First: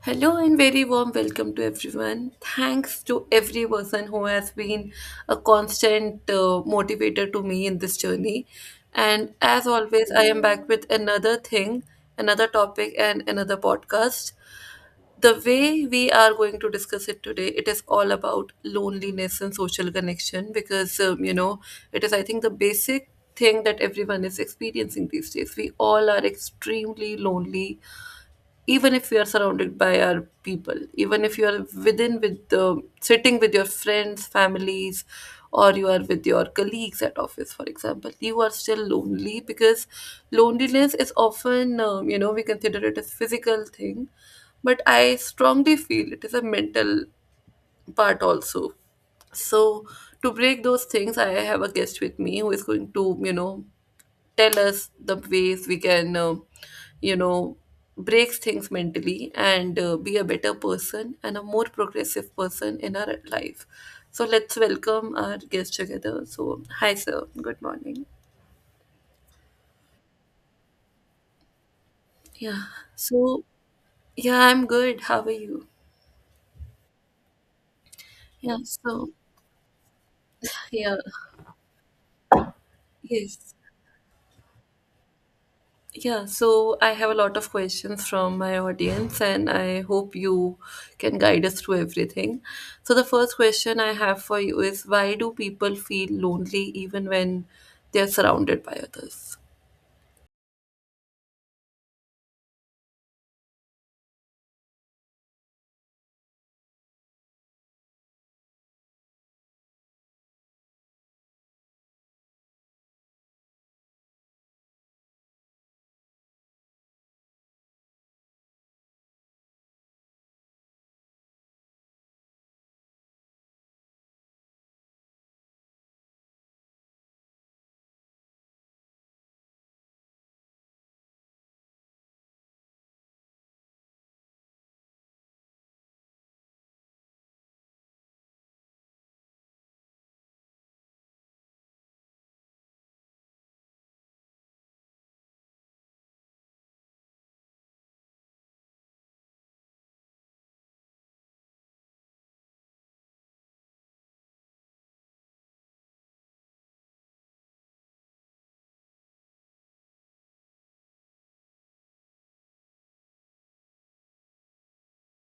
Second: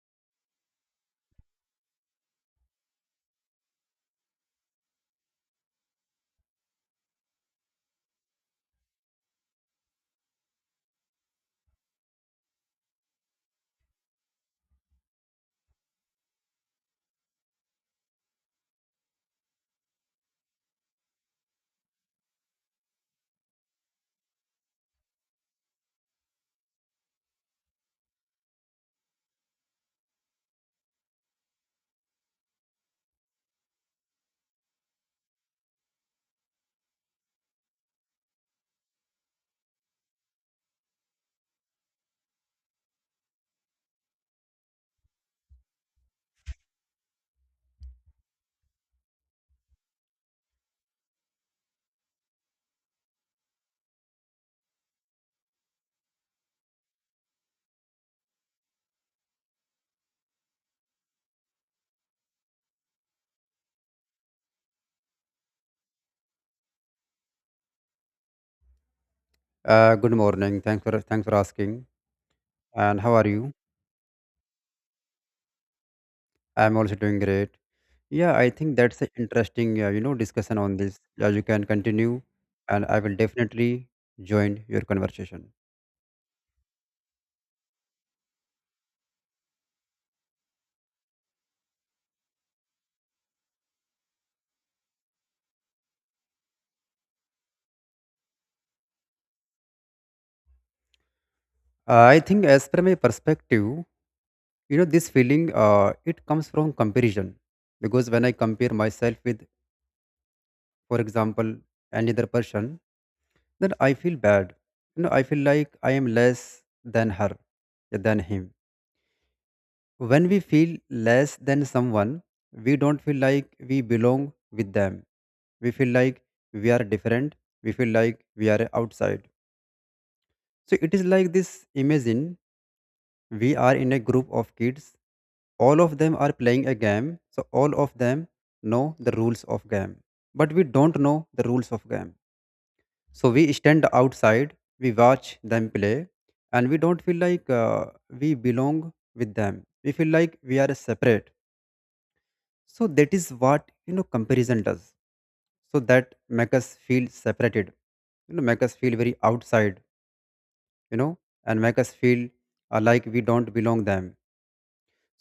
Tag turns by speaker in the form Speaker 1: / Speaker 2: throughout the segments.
Speaker 1: Hello and very warm welcome to everyone. Thanks to every person who has been a constant motivator to me in this journey. And as always, I am back with another thing, another topic, and another podcast. The way we are going to discuss it today, it is all about loneliness and social connection because, it is, I think, the basic thing that everyone is experiencing these days. We all are extremely lonely even if you are surrounded by our people, even if you are within with the sitting with your friends, families, or you are with your colleagues at office, for example, you are still lonely because loneliness is often we consider it as physical thing, but I strongly feel it is a mental part also. So, to break those things, I have a guest with me who is going to tell us the ways we can you know breaks things mentally and be a better person and a more progressive person in our life. So let's welcome our guest together. So hi sir, good morning.
Speaker 2: Good morning. Thanks for asking.
Speaker 1: Yeah.
Speaker 2: And how are
Speaker 1: So
Speaker 2: you?
Speaker 1: yeah, I'm good. How are you?
Speaker 2: I'm also doing great. Yeah, I
Speaker 1: Yeah.
Speaker 2: think that's an
Speaker 1: So
Speaker 2: interesting, discussion on
Speaker 1: yeah.
Speaker 2: this. Yeah, you can continue, and I will
Speaker 1: Yes.
Speaker 2: definitely join your conversation.
Speaker 1: Yeah, so I have a lot of questions from my audience, and I hope you can guide us through everything. So, the first question I have for you is why do people feel lonely even when they are surrounded by others?
Speaker 2: I think, as per my perspective, you know, this feeling, it comes from comparison, because when I compare myself with, for example, any other person, then I feel bad. You know, I feel like I am less than her, than him. When we feel less than someone, we don't feel like we belong with them. We feel like we are different. We feel like we are outside. So it is like this, imagine we are in a group of kids. All of them are playing a game. So all of them know the rules of game. But we don't know the rules of game. So we stand outside, we watch them play, and we don't feel like we belong with them. We feel like we are separate, so that is what, you know, comparison does. So that make us feel separated, you know, make us feel very outside, you know, and make us feel like we don't belong them.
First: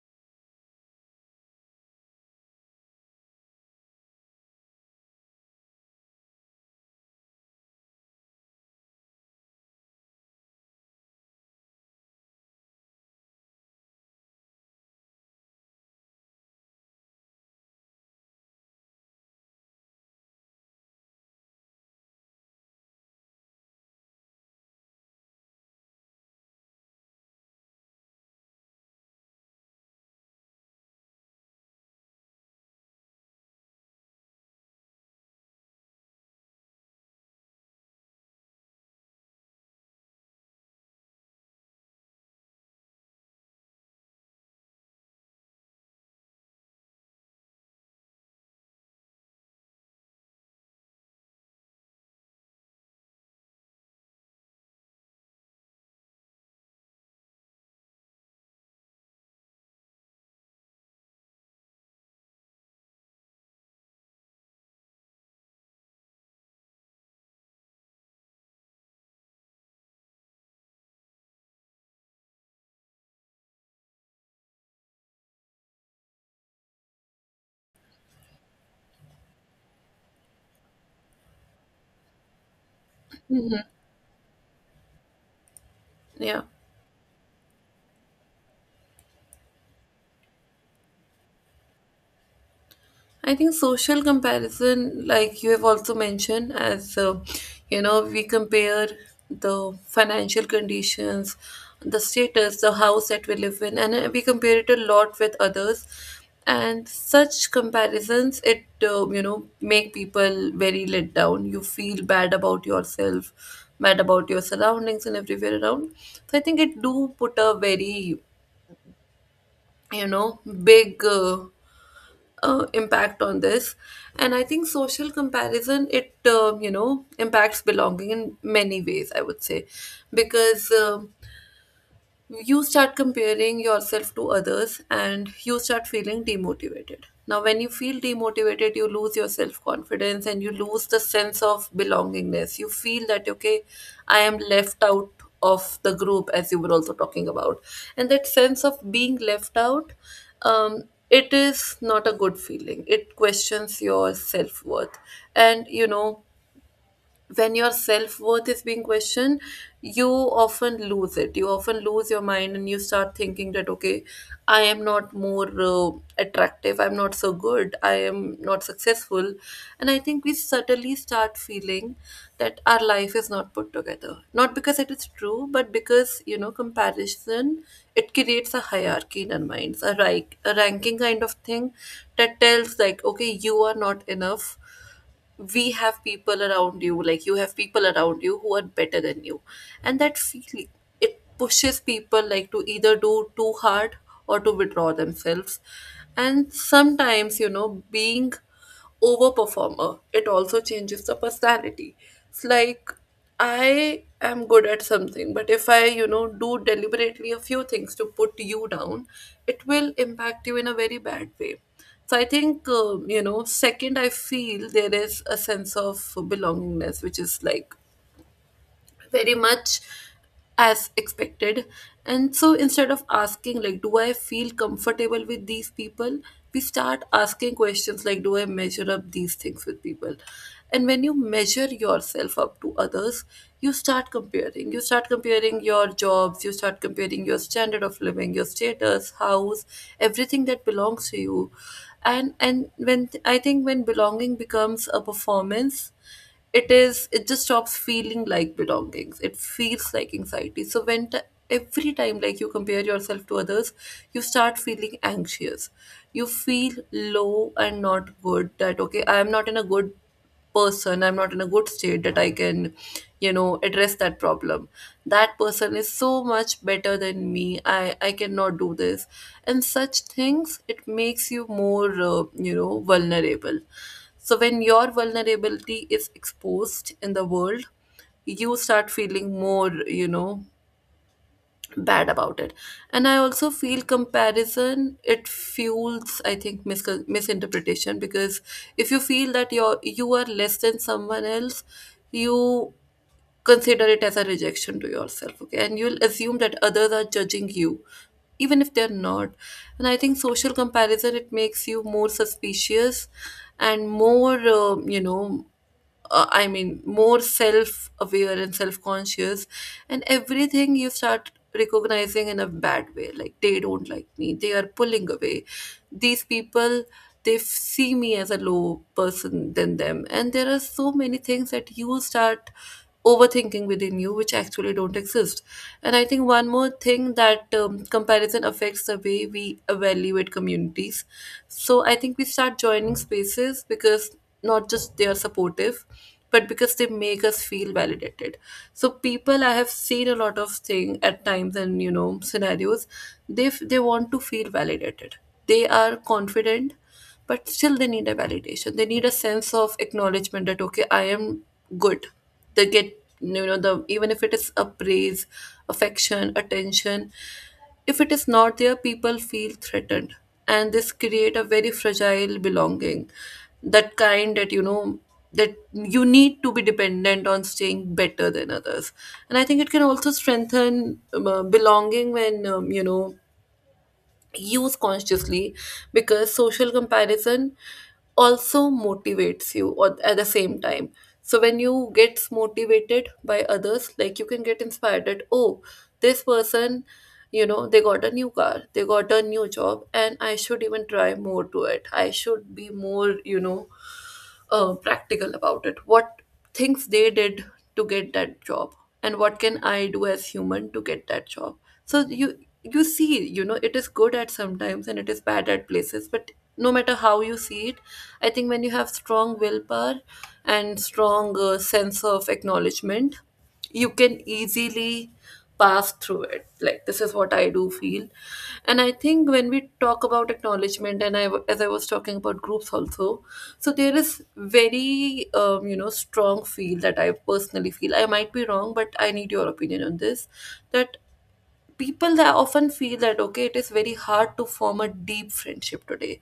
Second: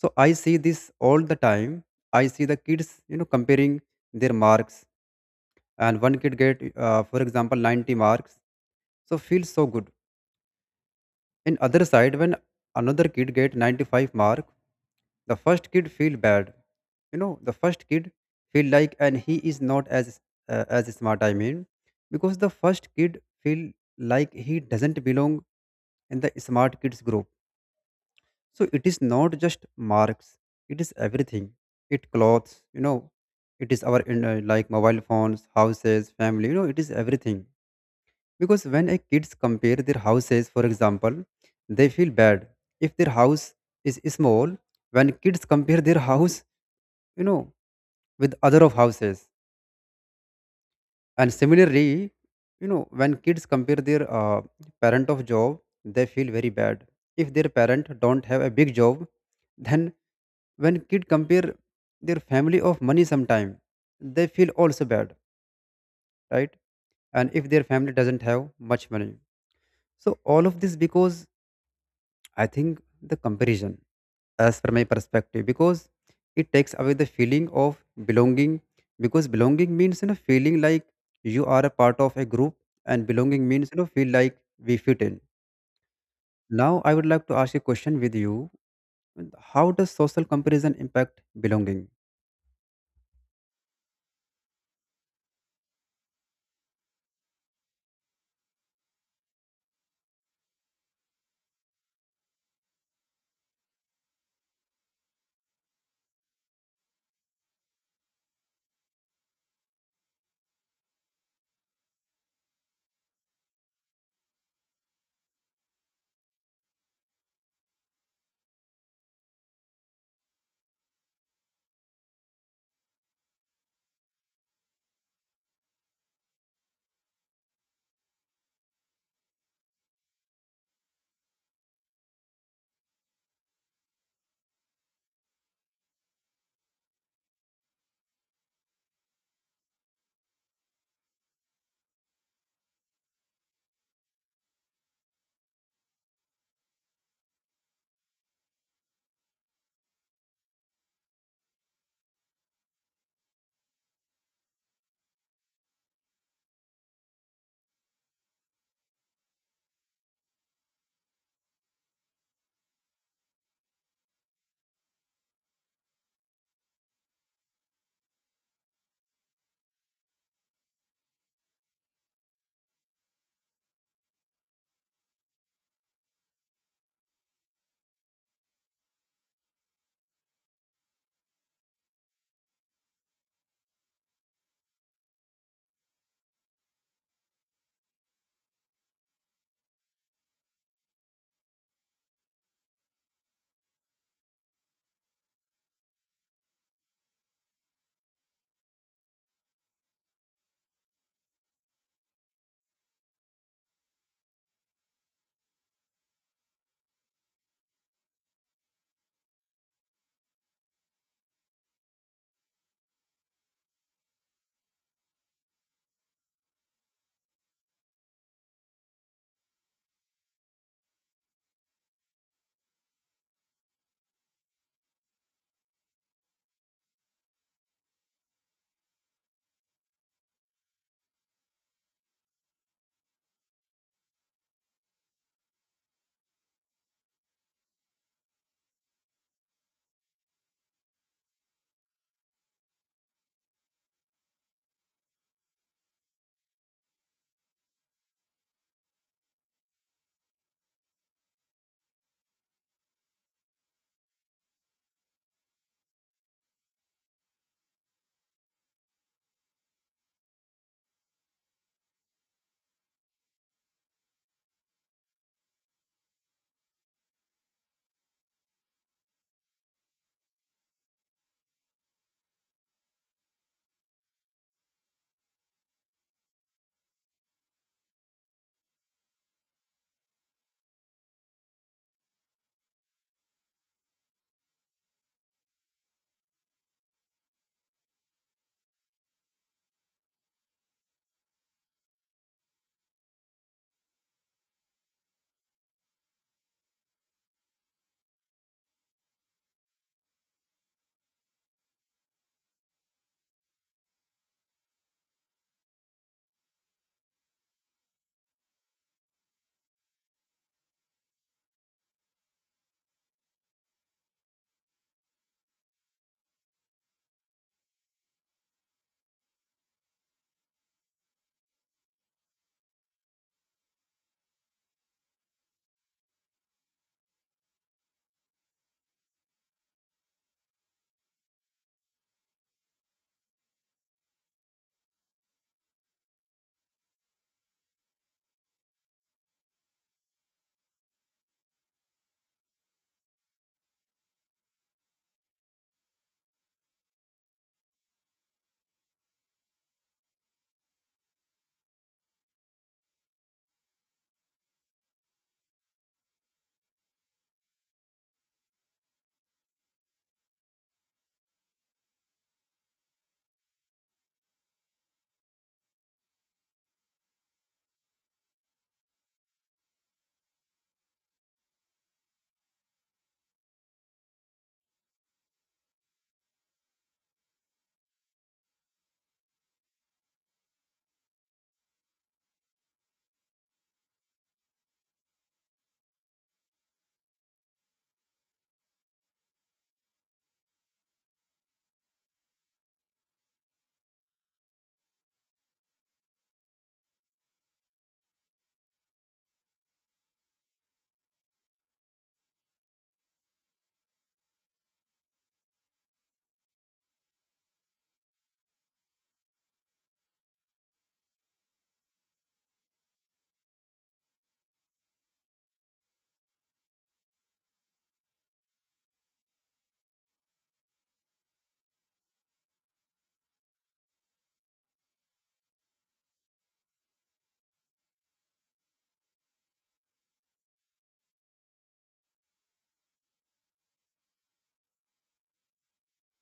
Speaker 2: So I see this all the time. I see the kids, you know, comparing their marks, and one kid get for example 90 marks, so feels so good. In other side, when another kid get 95 mark, the first kid feel bad. You know, the first kid feel like and he is not as as smart. I mean, because the first kid feel like he doesn't belong in the smart kids group. So it is not just marks; it is everything. It clothes, you know, it is our in, like mobile phones, houses, family. You know, it is everything. Because when a kids compare their houses, for example, they feel bad if their house is small. When kids compare their house, you know, with other of houses, and similarly, you know, when kids compare their parent of job, they feel very bad if their parent don't have a big job. Then when kid compare their family of money, sometime they feel also bad, right? And if their family doesn't have much money, so all of this because I think the comparison, as per my perspective, because it takes away the feeling of belonging. Because belonging means, you know, feeling like you are a part of a group, and belonging means, you know, feel like we fit in.
Speaker 1: Yeah.
Speaker 2: Now I would like to ask a question with you: how does social comparison impact belonging?
Speaker 1: I think social comparison, like you have also mentioned, as you know, we compare the financial conditions, the status, the house that we live in, and we compare it a lot with others. And such comparisons, it you know, make people very let down. You feel bad about yourself, bad about your surroundings, and everywhere around. So I think it do put a very, you know, big impact on this. And I think social comparison, it you know, impacts belonging in many ways, I would say, because you start comparing yourself to others and you start feeling demotivated. Now, when you feel demotivated, you lose your self confidence and you lose the sense of belongingness. You feel that, okay, I am left out of the group, as you were also talking about. And that sense of being left out, um, it is not a good feeling. It questions your self worth. And, you know, when your self worth is being questioned, you often lose it. You often lose your mind and you start thinking that, okay, I am not more attractive, I'm not so good, I am not successful. And I think we suddenly start feeling that our life is not put together. Not because it is true, but because, you know, comparison, it creates a hierarchy in our minds, a, rank, a ranking kind of thing that tells, like, okay, you are not enough, we have people around you, like you have people around you who are better than you. And that feeling, it pushes people like to either do too hard or to withdraw themselves. And sometimes, you know, being over performer, it also changes the personality. It's like, I am good at something, but if I, you know, do deliberately a few things to put you down, it will impact you in a very bad way. So I think, you know, second, I feel there is a sense of belongingness, which is like very much as expected. And so instead of asking like, do I feel comfortable with these people, we start asking questions like, do I measure up these things with people. And when you measure yourself up to others, you start comparing, you start comparing your jobs, you start comparing your standard of living, your status, house, everything that belongs to you. And when I think when belonging becomes a performance, it is, it just stops feeling like belongings, it feels like anxiety. So when every time like you compare yourself to others, you start feeling anxious, you feel low and not good that okay, I am not in a good person, I'm not in a good state that I can, you know, address that problem. That person is so much better than me, I cannot do this. And such things, it makes you more you know, vulnerable. So, when your vulnerability is exposed in the world, you start feeling more, you know, bad about it. And I also feel comparison, it fuels, I think, misinterpretation because if you feel that you are less than someone else, you consider it as a rejection to yourself, okay, and you'll assume that others are judging you even if they're not. And I think social comparison, it makes you more suspicious and more you know, I mean, more self aware and self conscious. And everything you start recognizing in a bad way, like they don't like me, they are pulling away, these people, they see me as a low person than them, and there are so many things that you start overthinking within you which actually don't exist. And I think one more thing, that comparison affects the way we evaluate communities. So I think we start joining spaces because not just they are supportive, but because they make us feel validated. So people, I have seen a lot of thing at times and you know scenarios, they they want to feel validated. They are confident, but still they need a validation, they need a sense of acknowledgement that okay, I am good. They get, you know, the, even if it is a praise, affection, attention, if it is not there, people feel threatened. And this create a very fragile belonging, that kind that you know, that you need to be dependent on staying better than others. And I think it can also strengthen belonging when, you know, use consciously. Because social comparison also motivates you or at the same time. So when you get motivated by others, like you can get inspired that oh, this person, you know, they got a new car, they got a new job, and I should even try more to it, I should be more, you know, practical about it, what things they did to get that job, and what can I do as human to get that job. So you see, you know, it is good at sometimes and it is bad at places, but no matter how you see it, I think when you have strong willpower and strong sense of acknowledgement, you can easily pass through it, like this is what I do feel. And I think when we talk about acknowledgement, and as I was talking about groups also, so there is very you know, strong feel that I personally feel, I might be wrong but I need your opinion on this, that people that often feel that okay, it is very hard to form a deep friendship today.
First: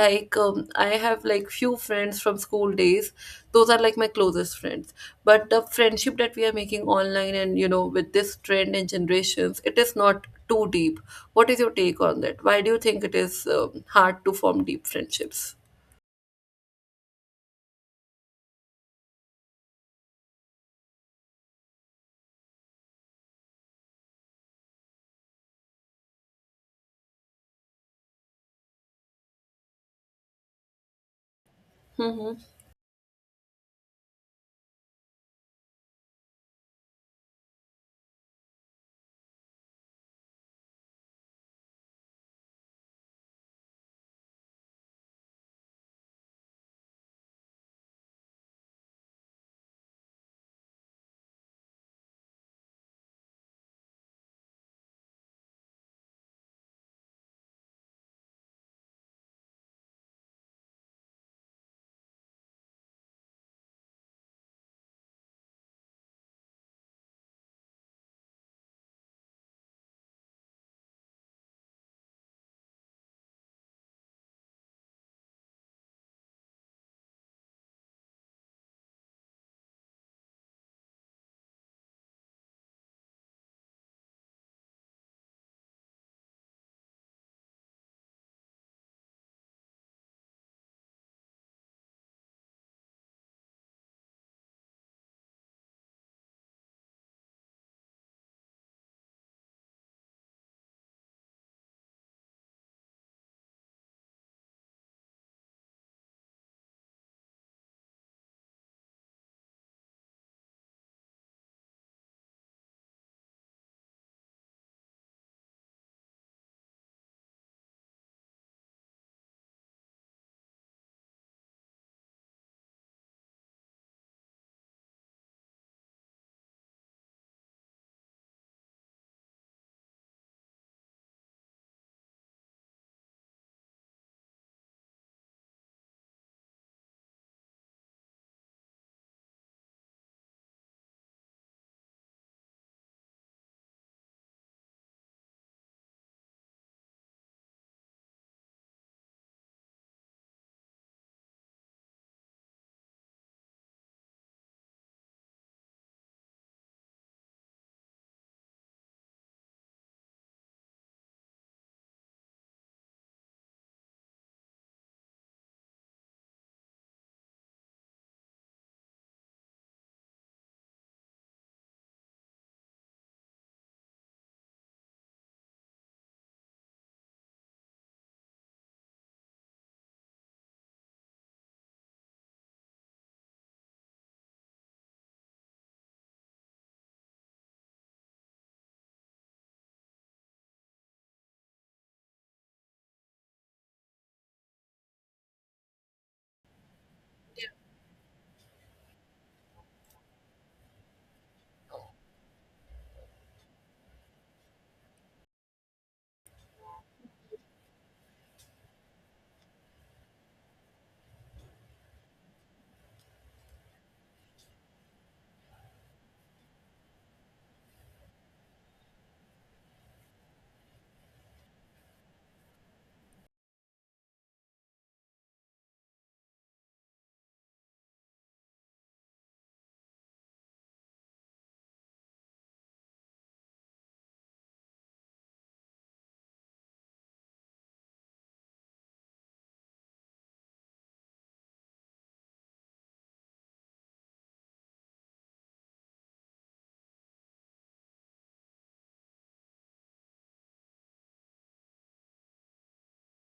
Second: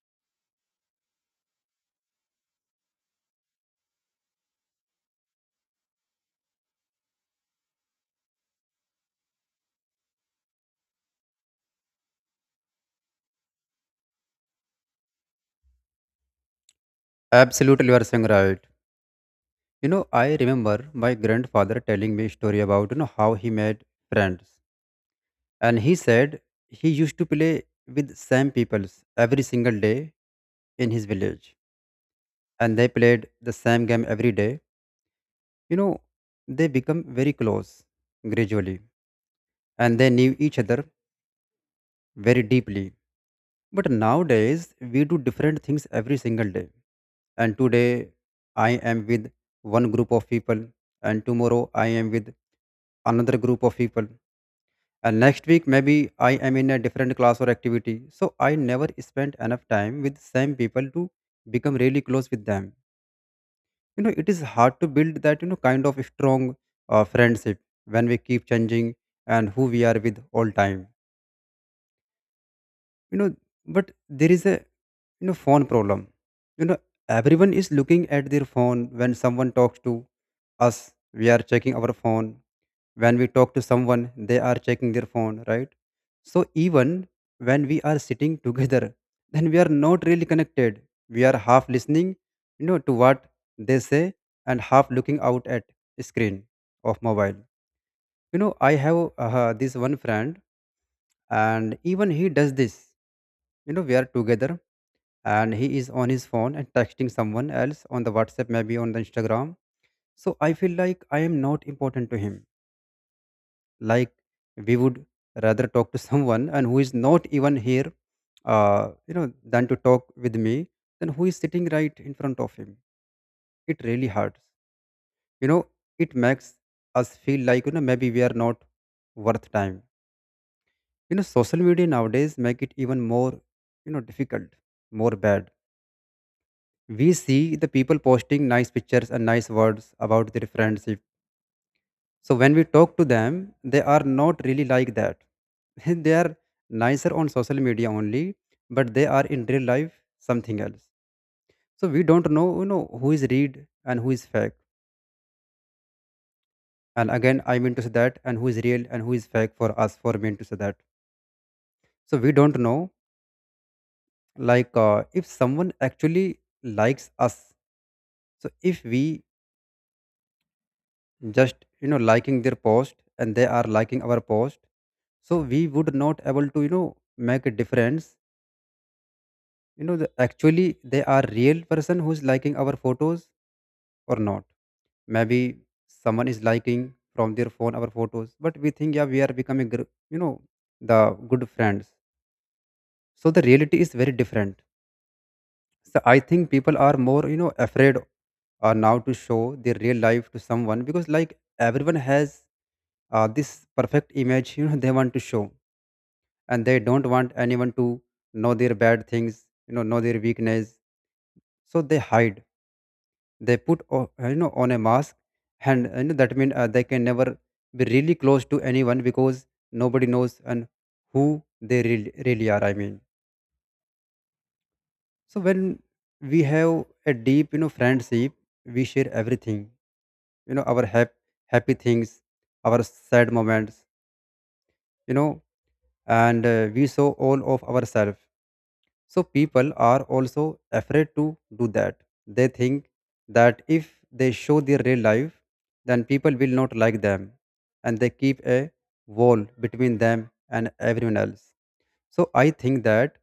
Speaker 1: Like I have like few friends from school days, those are like my closest friends, but the friendship that we are making online and you know, with this trend and generations, it is not too deep. What is your take on that? Why do you think it is hard to form deep friendships?
Speaker 2: Absolutely, you are saying right. You know, I remember my grandfather telling me a story about, you know, how he made friends. And he said he used to play with same peoples every single day in his village. And they played the same game every day. You know, they become very close gradually. And they knew each other very deeply. But nowadays, we do different things every single day. And today, I am with one group of people. And tomorrow, I am with another group of people, and next week maybe I am in a different class or activity. So I never spent enough time with same people to become really close with them. You know, it is hard to build that, you know, kind of strong friendship when we keep changing and who we are with all time, you know. But there is a, you know, phone problem. You know, everyone is looking at their phone. When someone talks to us, we are checking our phone. When we talk to someone, they are checking their phone, right? So even when we are sitting together, then we are not really connected. We are half listening, you know, to what they say, and half looking out at screen of mobile. You know, I have this one friend, and even he does this. You know, we are together, and he is on his phone and texting someone else on the whatsapp, maybe on the instagram. So I feel like I am not important to him. Like, we would rather talk to someone and who is not even here, you know, than to talk with me, then who is sitting right in front of him. It really hurts, you know. It makes us feel like, you know, maybe we are not worth time. You know, social media nowadays make it even more, you know, difficult, more bad. We see the people posting nice pictures and nice words about their friends. So when we talk to them, they are not really like that. They are nicer on social media only, but they are in real life something else. So we don't know, you know, who is read and who is fake. And again, I mean to say that, and who is real and who is fake for us, for me to say that. So we don't know, like, if someone actually likes us. So if we just, you know, liking their post and they are liking our post, so we would not able to, you know, make a difference, you know the, actually they are real person who's liking our photos or not. Maybe someone is liking from their phone our photos, but we think yeah we are becoming you know the good friends. So the reality is very different. So I think people are more, you know, afraid now to show their real life to someone, because like everyone has this perfect image, you know, they want to show, and they don't want anyone to know their bad things, you know their weakness. So they hide, they put you know, on a mask, and you know, that means they can never be really close to anyone because nobody knows and who they really, really are, I mean. So when we have a deep, you know, friendship, we share everything, you know, our happy things, our sad moments, you know, and we show all of ourselves. So people are also afraid to do that. They think that if they show their real life, then people will not like them and they keep a wall between them and everyone else. So I think that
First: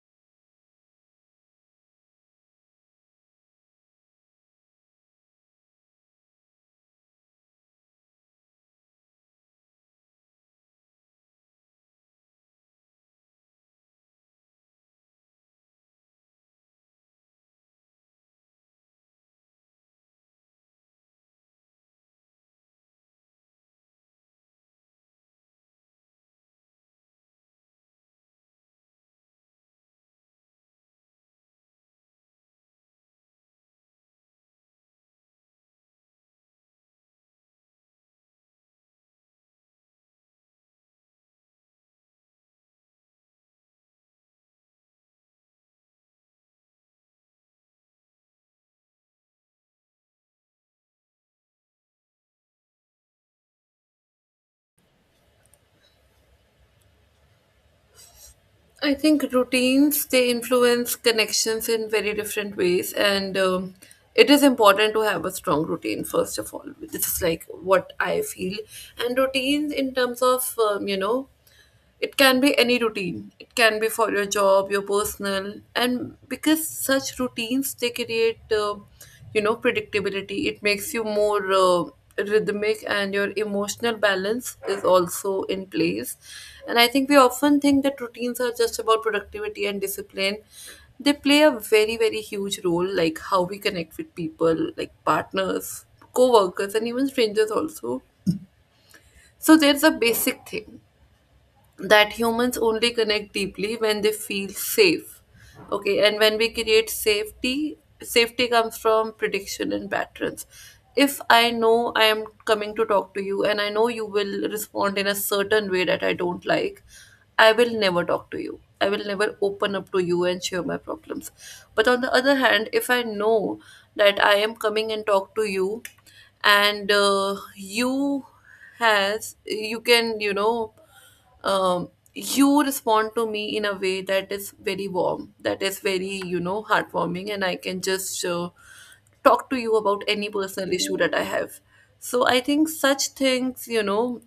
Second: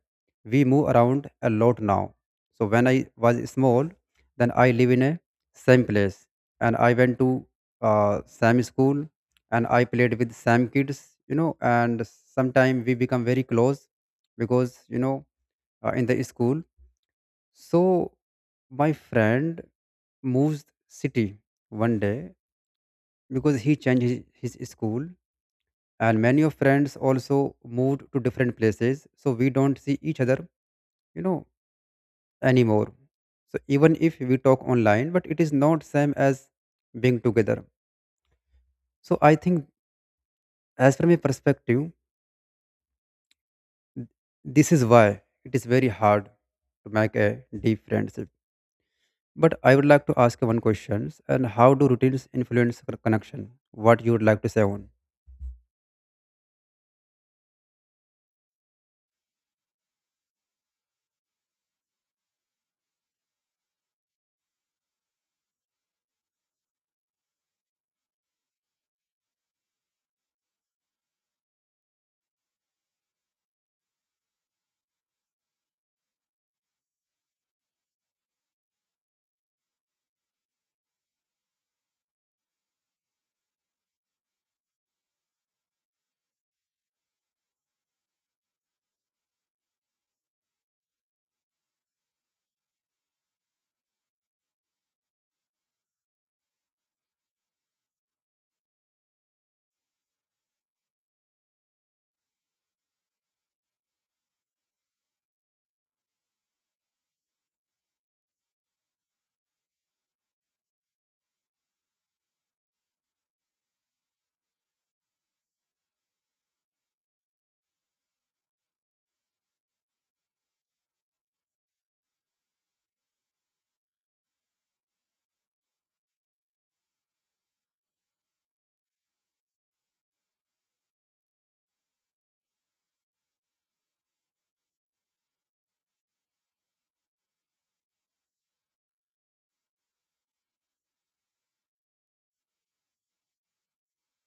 Speaker 2: we move around a lot now. So when I was small, then I live in a same place, and I went to same school, and I played with same kids, you know, and sometime we become very close because, you know, in the school. So my friend moves city one day because he changed his school, and many of friends also moved to different places, so we don't see each other, you know, anymore. So even if we talk online, but it is not same as being together. So I think, as from a perspective, this is why it is very hard to make a deep friendship. But I would like to ask you one question: and how do routines influence connection? What you would like to say on?
Speaker 1: I think routines they influence connections in very different ways, and it is important to have a strong routine first of all. This is like what I feel, and routines in terms of, you know, it can be any routine. It can be for your job, your personal, and because such routines they create, you know, predictability. It makes you more rhythmic, and your emotional balance is also in place. And I think we often think that routines are just about productivity and discipline. They play a very very huge role, like how we connect with people, like partners, co-workers, and even strangers also. So there's a basic thing that humans only connect deeply when they feel safe, okay, and when we create safety, safety comes from prediction and patterns. If I know I am coming to talk to you and I know you will respond in a certain way that I don't like, I will never talk to you, I will never open up to you and share my problems. But on the other hand, if I know that I am coming and talk to you, and you has, you can, you know, um, you respond to me in a way that is very warm, that is very, you know, heartwarming, and I can just talk to you about any personal issue that I have. So I think such things, you know,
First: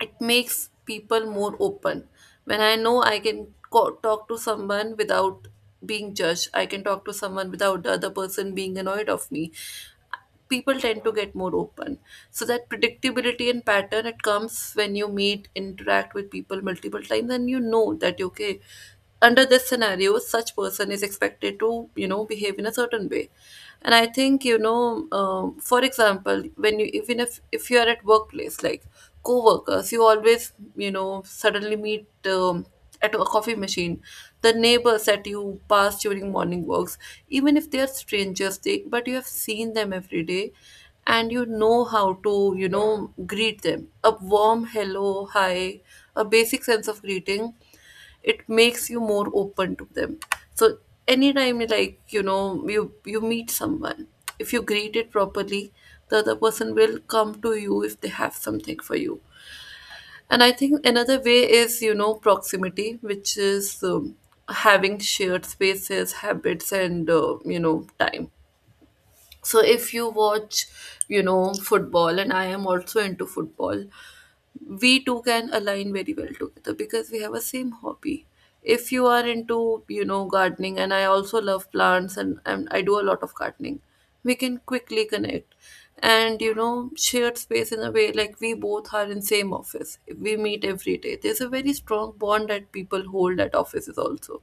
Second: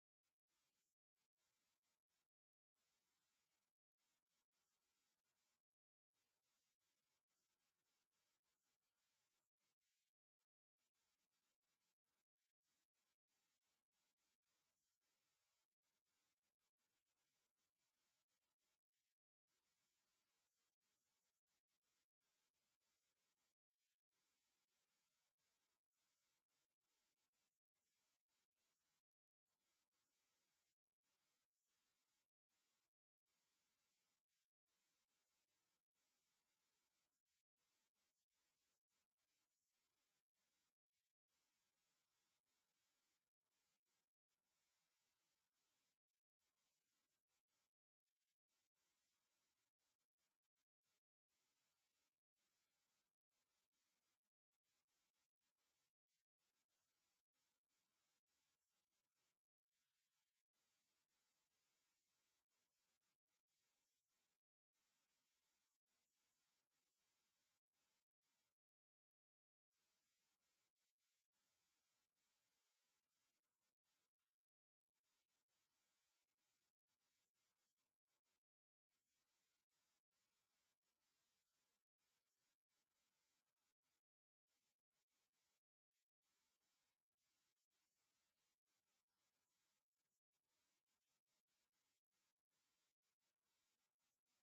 Speaker 1: it makes people more open. When I know I can talk to someone without being judged, I can talk to someone without the other person being annoyed of me, people tend to get more open. So that predictability and pattern, it comes when you meet, interact with people multiple times, and you know that okay, under this scenario such person is expected to behave in a certain way. And I think, for example, when you, even if you are at workplace, like co-workers, you always, you know, suddenly meet, at a coffee machine, the neighbors that you pass during morning walks, even if they are strangers, they, but you have seen them every day, and you know how to, you know, greet them, a warm hello, hi, a basic sense of greeting, it makes you more open to them. So anytime, like, you know, you meet someone, if you greet it properly, the other person will come to you if they have something for you. And I think another way is, you know, proximity, which is, having shared spaces, habits, and, you know, time. So if you watch, you know, football, and I am also into football, we two can align very well together because we have a same hobby. If you are into, you know, gardening, and I also love plants, and I do a lot of gardening, we can quickly connect. And you know, shared space, in a way, like we both are in same office, we meet every day, there's a very strong bond that people hold at offices also.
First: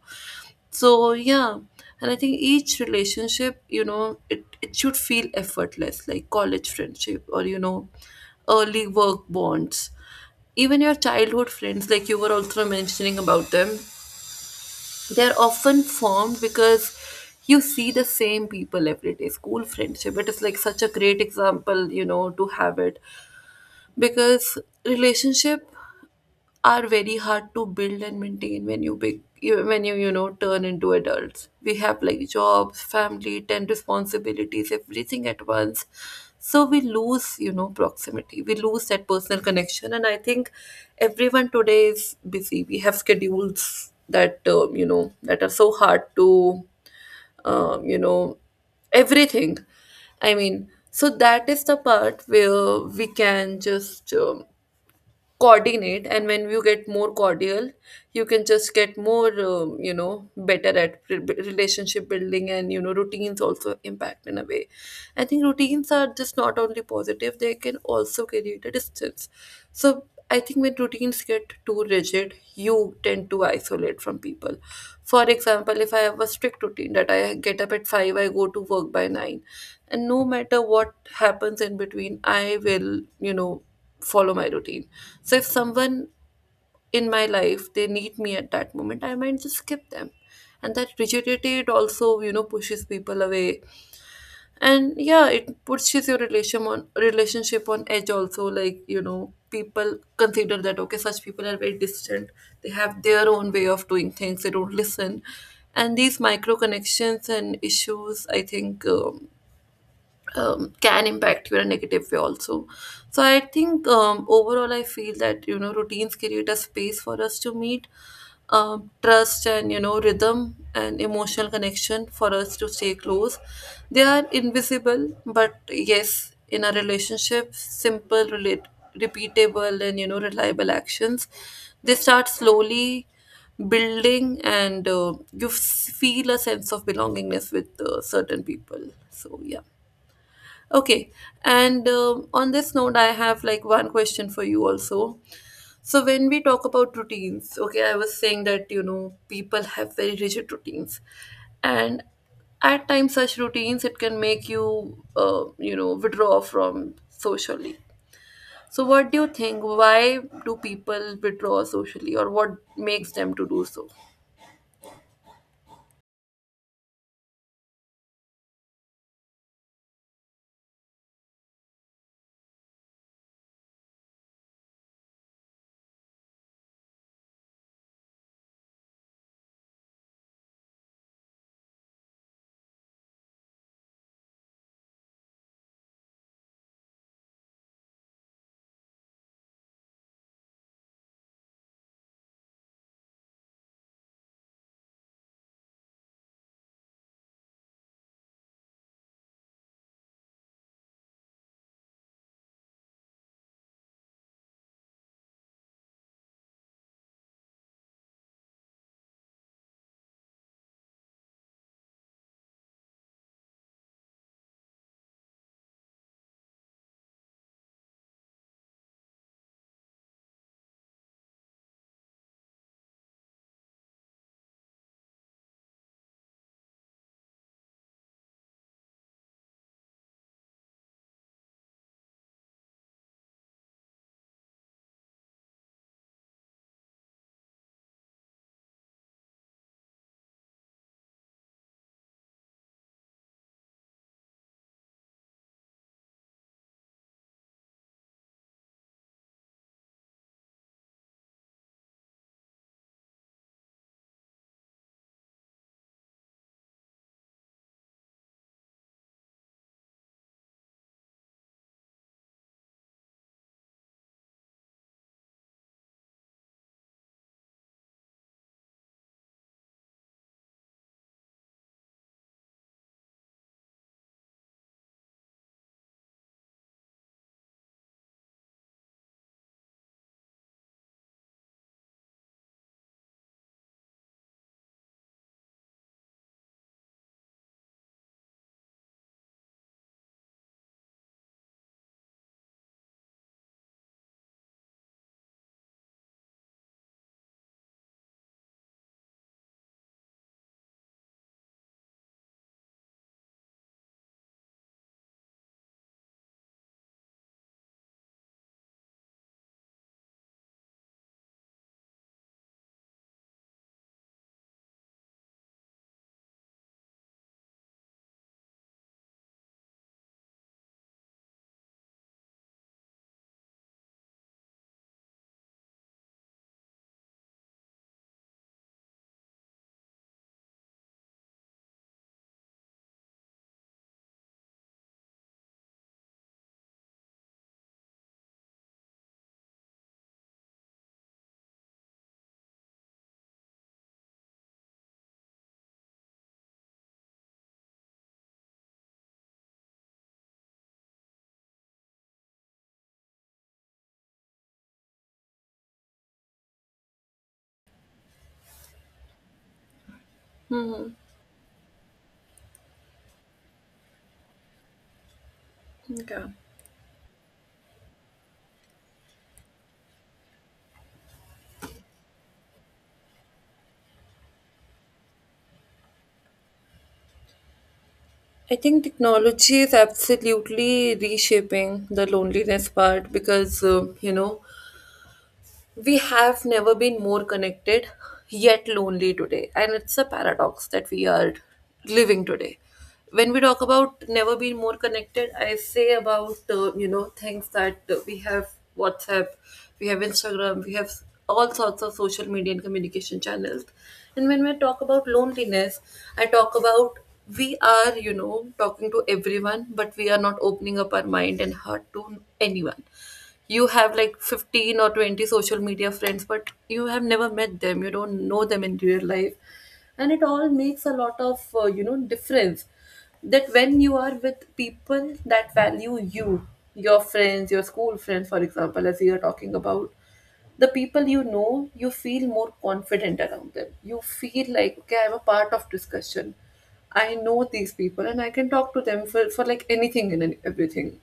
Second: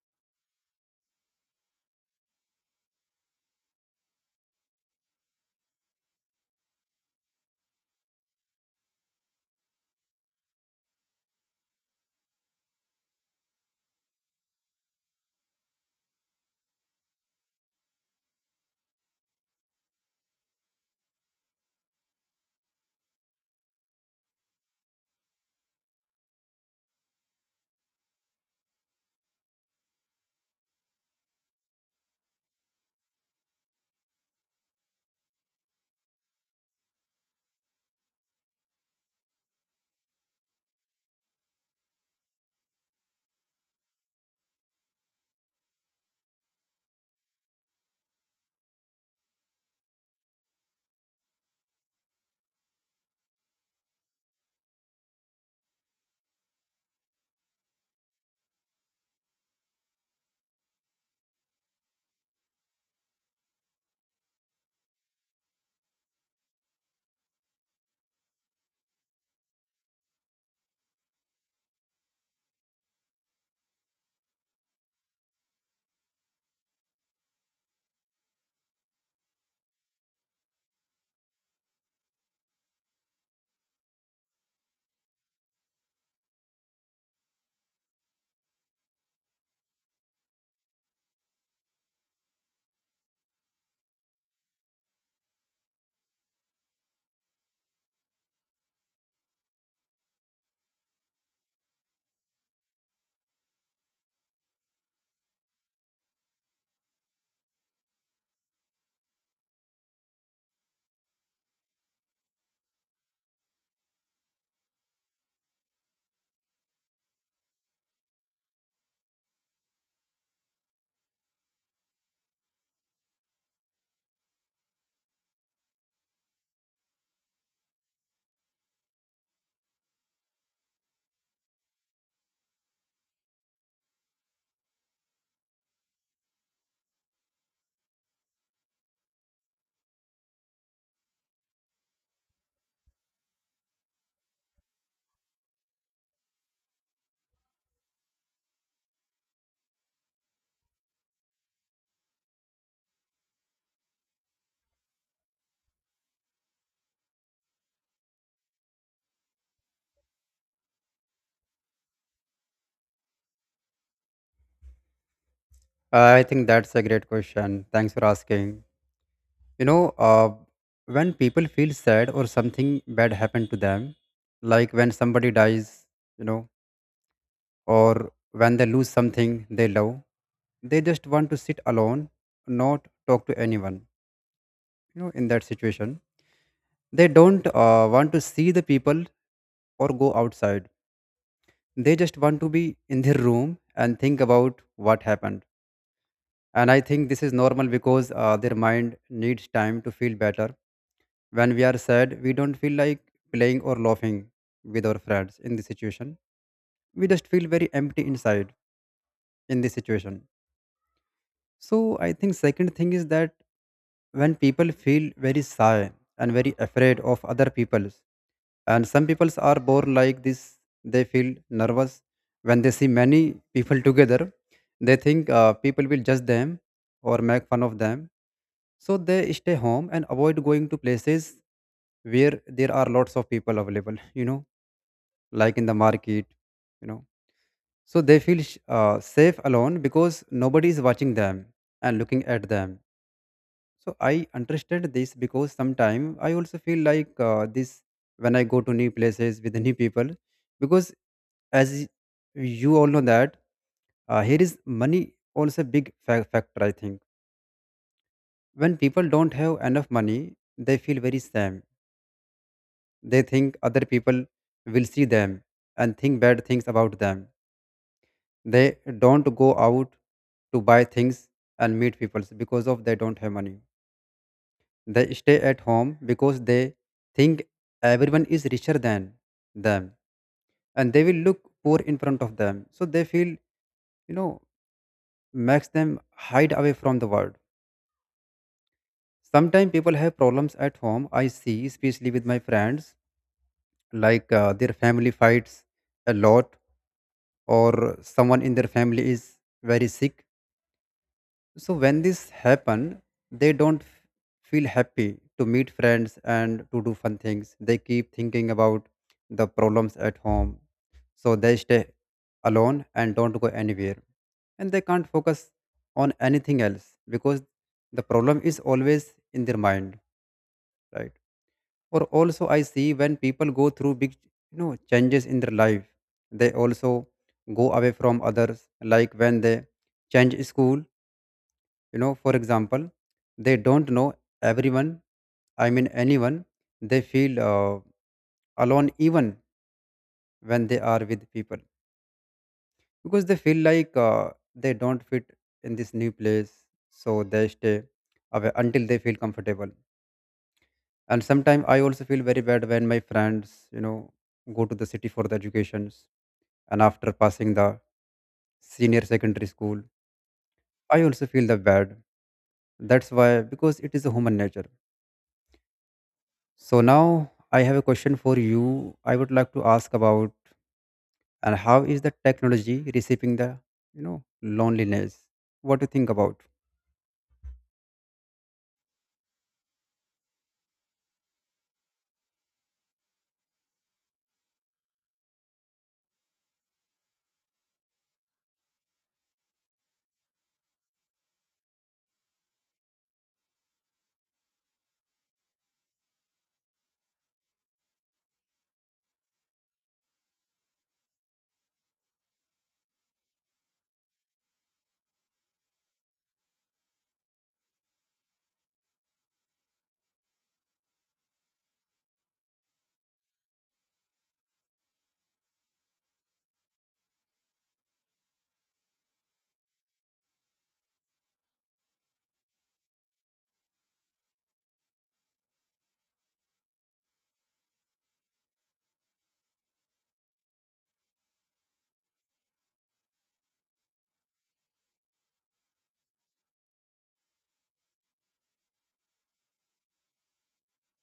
Speaker 1: So yeah, and I think each relationship, you know, it should feel effortless, like college friendship or you know, early work bonds. Even your childhood friends, like you were also mentioning about them, they're often formed because you see the same people every day. School friendship, it is like such a great example, you know, to have it, because relationship are very hard to build and maintain when you big when you know, turn into adults, we have like jobs, family, 10 responsibilities, everything at once. So we lose, you know, proximity, we lose that personal connection. And I think everyone today is busy, we have schedules that, you know, that are so hard to, um, you know everything, I mean, so that is the part where we can just, coordinate, and when you get more cordial, you can just get more, you know, better at relationship building. And you know, routines also impact in a way. I think routines are just not only positive, they can also create a distance. So I think when routines get too rigid, you tend to isolate from people. For example, if I have a strict routine that I get up at 5, I go to work by 9, and no matter what happens in between, I will, you know, follow my routine. So if someone in my life, they need me at that moment, I might just skip them. And that rigidity, it also, you know, pushes people away, and yeah, it pushes your relation on relationship on edge also. Like you know, people consider that okay, such people are very distant. They have their own way of doing things. They don't listen, and these micro connections and issues, I think. Can impact you in a negative way also. So I think, overall I feel that, you know, routines create a space for us to meet, trust, and you know, rhythm and emotional connection for us to stay close. They are invisible, but yes, in a relationship, simple, relate, repeatable, and you know, reliable actions, they start slowly building, and you feel a sense of belongingness with certain people. So yeah. Okay, and on this note, I have like one question for you also. So when we talk about routines, okay, I was saying that you know people have very rigid routines, and at times such routines it can make you, you know, withdraw from socially. So what do you think? Why do people withdraw socially, or what makes them to do so?
Speaker 2: I think that's a great question. Thanks for asking. You know, when people feel sad or something bad happened to them, like when somebody dies, you know, or when they lose something they love, they just want to sit alone, not talk to anyone. You know, in that situation, they don't want to see the people or go outside. They just want to be in their room and think about what happened. And I think this is normal because their mind needs time to feel better. When we are sad, we don't feel like playing or laughing with our friends in this situation. We just feel very empty inside in this situation. So I think second thing is that when people feel very shy and very afraid of other people's. And some people are born like this. They feel nervous when they see many people together. They think people will judge them or make fun of them. So they stay home and avoid going to places where there are lots of people available, you know, like in the market, you know. So they feel safe alone because nobody is watching them and looking at them. So I understand this, because sometimes I also feel like this when I go to new places with new people, because as you all know that here is money also big factor. I think when people don't have enough money, they feel very sad. They think other people will see them and think bad things about them. They don't go out to buy things and meet people because of they don't have money. They stay at home because they think everyone is richer than them and they will look poor in front of them. So they feel, you know, makes them hide away from the world. Sometimes people have problems at home. I see, especially with my friends, like their family fights a lot, or someone in their family is very sick. So when this happen, they don't feel happy to meet friends and to do fun things. They keep thinking about the problems at home, so they stay alone and don't go anywhere. And they can't focus on anything else because the problem is always in their mind, right? Or also I see when people go through big, you know, changes in their life, they also go away from others, like when they change school, you know, for example, they don't know everyone, I mean anyone. They feel alone even when they are with people, because they feel like they don't fit in this new place. So they stay away until they feel comfortable. And sometimes I also feel very bad when my friends, you know, go to the city for the educations, and after passing the senior secondary school, I also feel the bad. That's why, because it is a human nature.
Speaker 1: Okay,
Speaker 2: So now I have a question for you. I would like to ask about, and how is the technology receiving the, you know, loneliness? What do you think about?
Speaker 1: I think technology is absolutely reshaping the loneliness part because, you know, we have never been more connected yet lonely today, and it's a paradox that we are living today. When we talk about never been more connected, I say about, you know, things that, we have WhatsApp, we have Instagram, we have all sorts of social media and communication channels. And when we talk about loneliness, I talk about, we are, you know, talking to everyone but we are not opening up our mind and heart to anyone. You have like 15 or 20 social media friends, but you have never met them, you don't know them in real life. And it all makes a lot of, you know, difference. That when you are with people that value you, your friends, your school friends, for example, as we are talking about, the people you know, you feel more confident around them, you feel like okay, I'm a part of discussion, I know these people, and I can talk to them for like anything and everything.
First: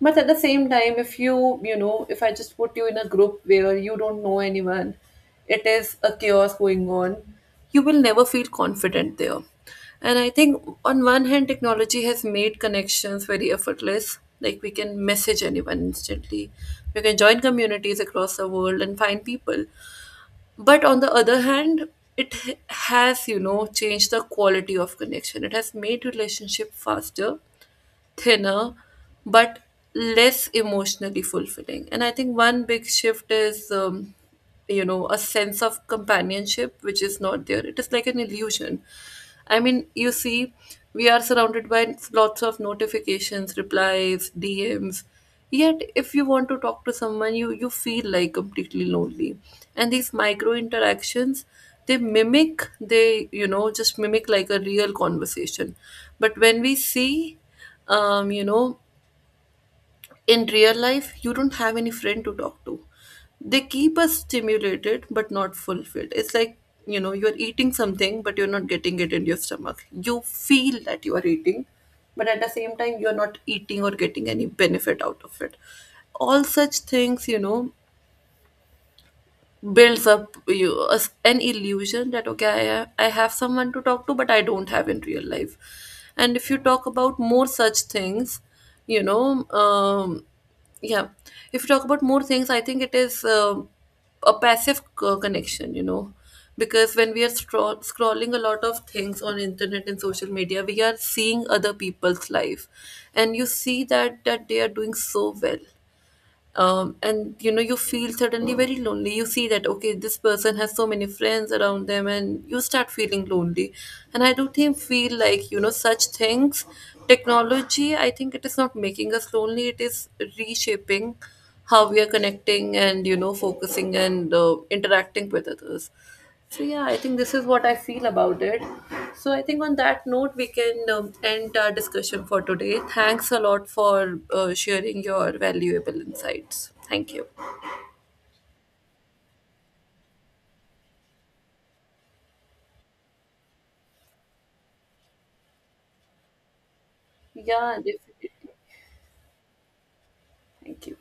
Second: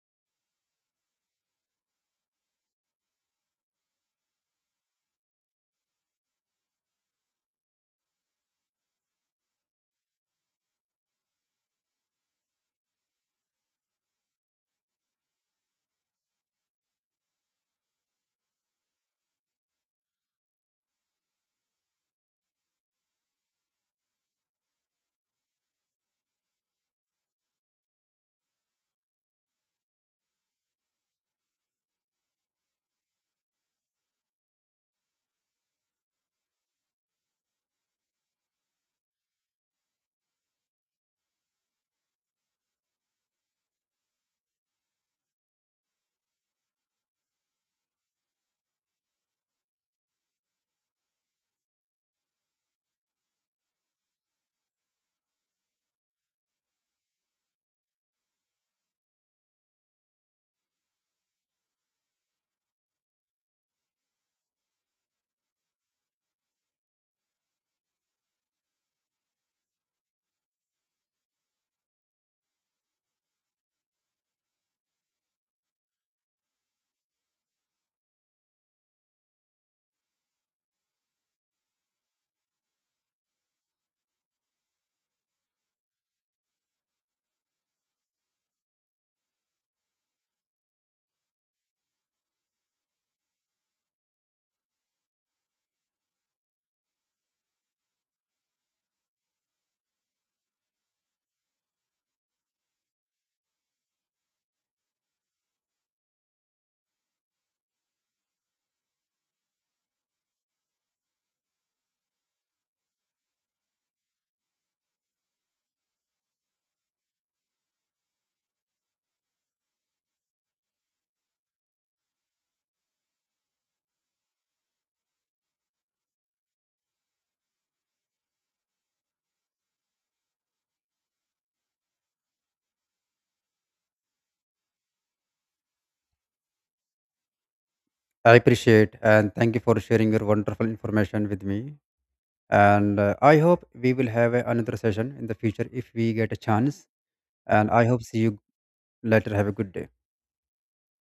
Speaker 1: But at the same time, if you, you know, if I just put you in a group where you don't know anyone, it is a chaos going on, you will never feel confident there. And I think, on one hand, technology has made connections very effortless. Like we can message anyone instantly, we can join communities across the world and find people. But on the other hand, it has, you know, changed the quality of connection. It has made relationship faster, thinner, but less emotionally fulfilling. And I think one big shift is, you know, a sense of companionship, which is not there, it is like an illusion. I mean, you see, we are surrounded by lots of notifications, replies, DMs, yet if you want to talk to someone, you feel like completely lonely. And these micro interactions, they mimic, they, you know, just mimic like a real conversation. But when we see, you know, in real life, you don't have any friend to talk to. They keep us stimulated but not fulfilled. It's like, you know, you're eating something but you're not getting it in your stomach. You feel that you are eating, but at the same time, you're not eating or getting any benefit out of it. All such things, you know, builds up you an illusion that okay, I have someone to talk to but I don't have in real life. And if you talk about more such things, you know, yeah, if you talk about more things, I think it is um, a passive connection, you know, because when we are scrolling a lot of things on internet and social media, we are seeing other people's life, and you see that that they are doing so well. And you know, you feel suddenly very lonely, you see that okay, this person has so many friends around them, and you start feeling lonely. And I do think feel like, you know, such things, technology, I think, it is not making us lonely, it is reshaping how we are connecting and you know focusing and, interacting with others. So yeah, I think this is what I feel about it. So I think on that note, we can, end our discussion for today. Thanks a lot for, sharing your valuable insights. Thank you.
Speaker 2: I appreciate and thank you for sharing your wonderful information with me. And I hope we will have another session in the future if we get a chance. And
Speaker 1: Yeah,
Speaker 2: I hope see
Speaker 1: definitely.
Speaker 2: you later. Have a good day.
Speaker 1: Thank you.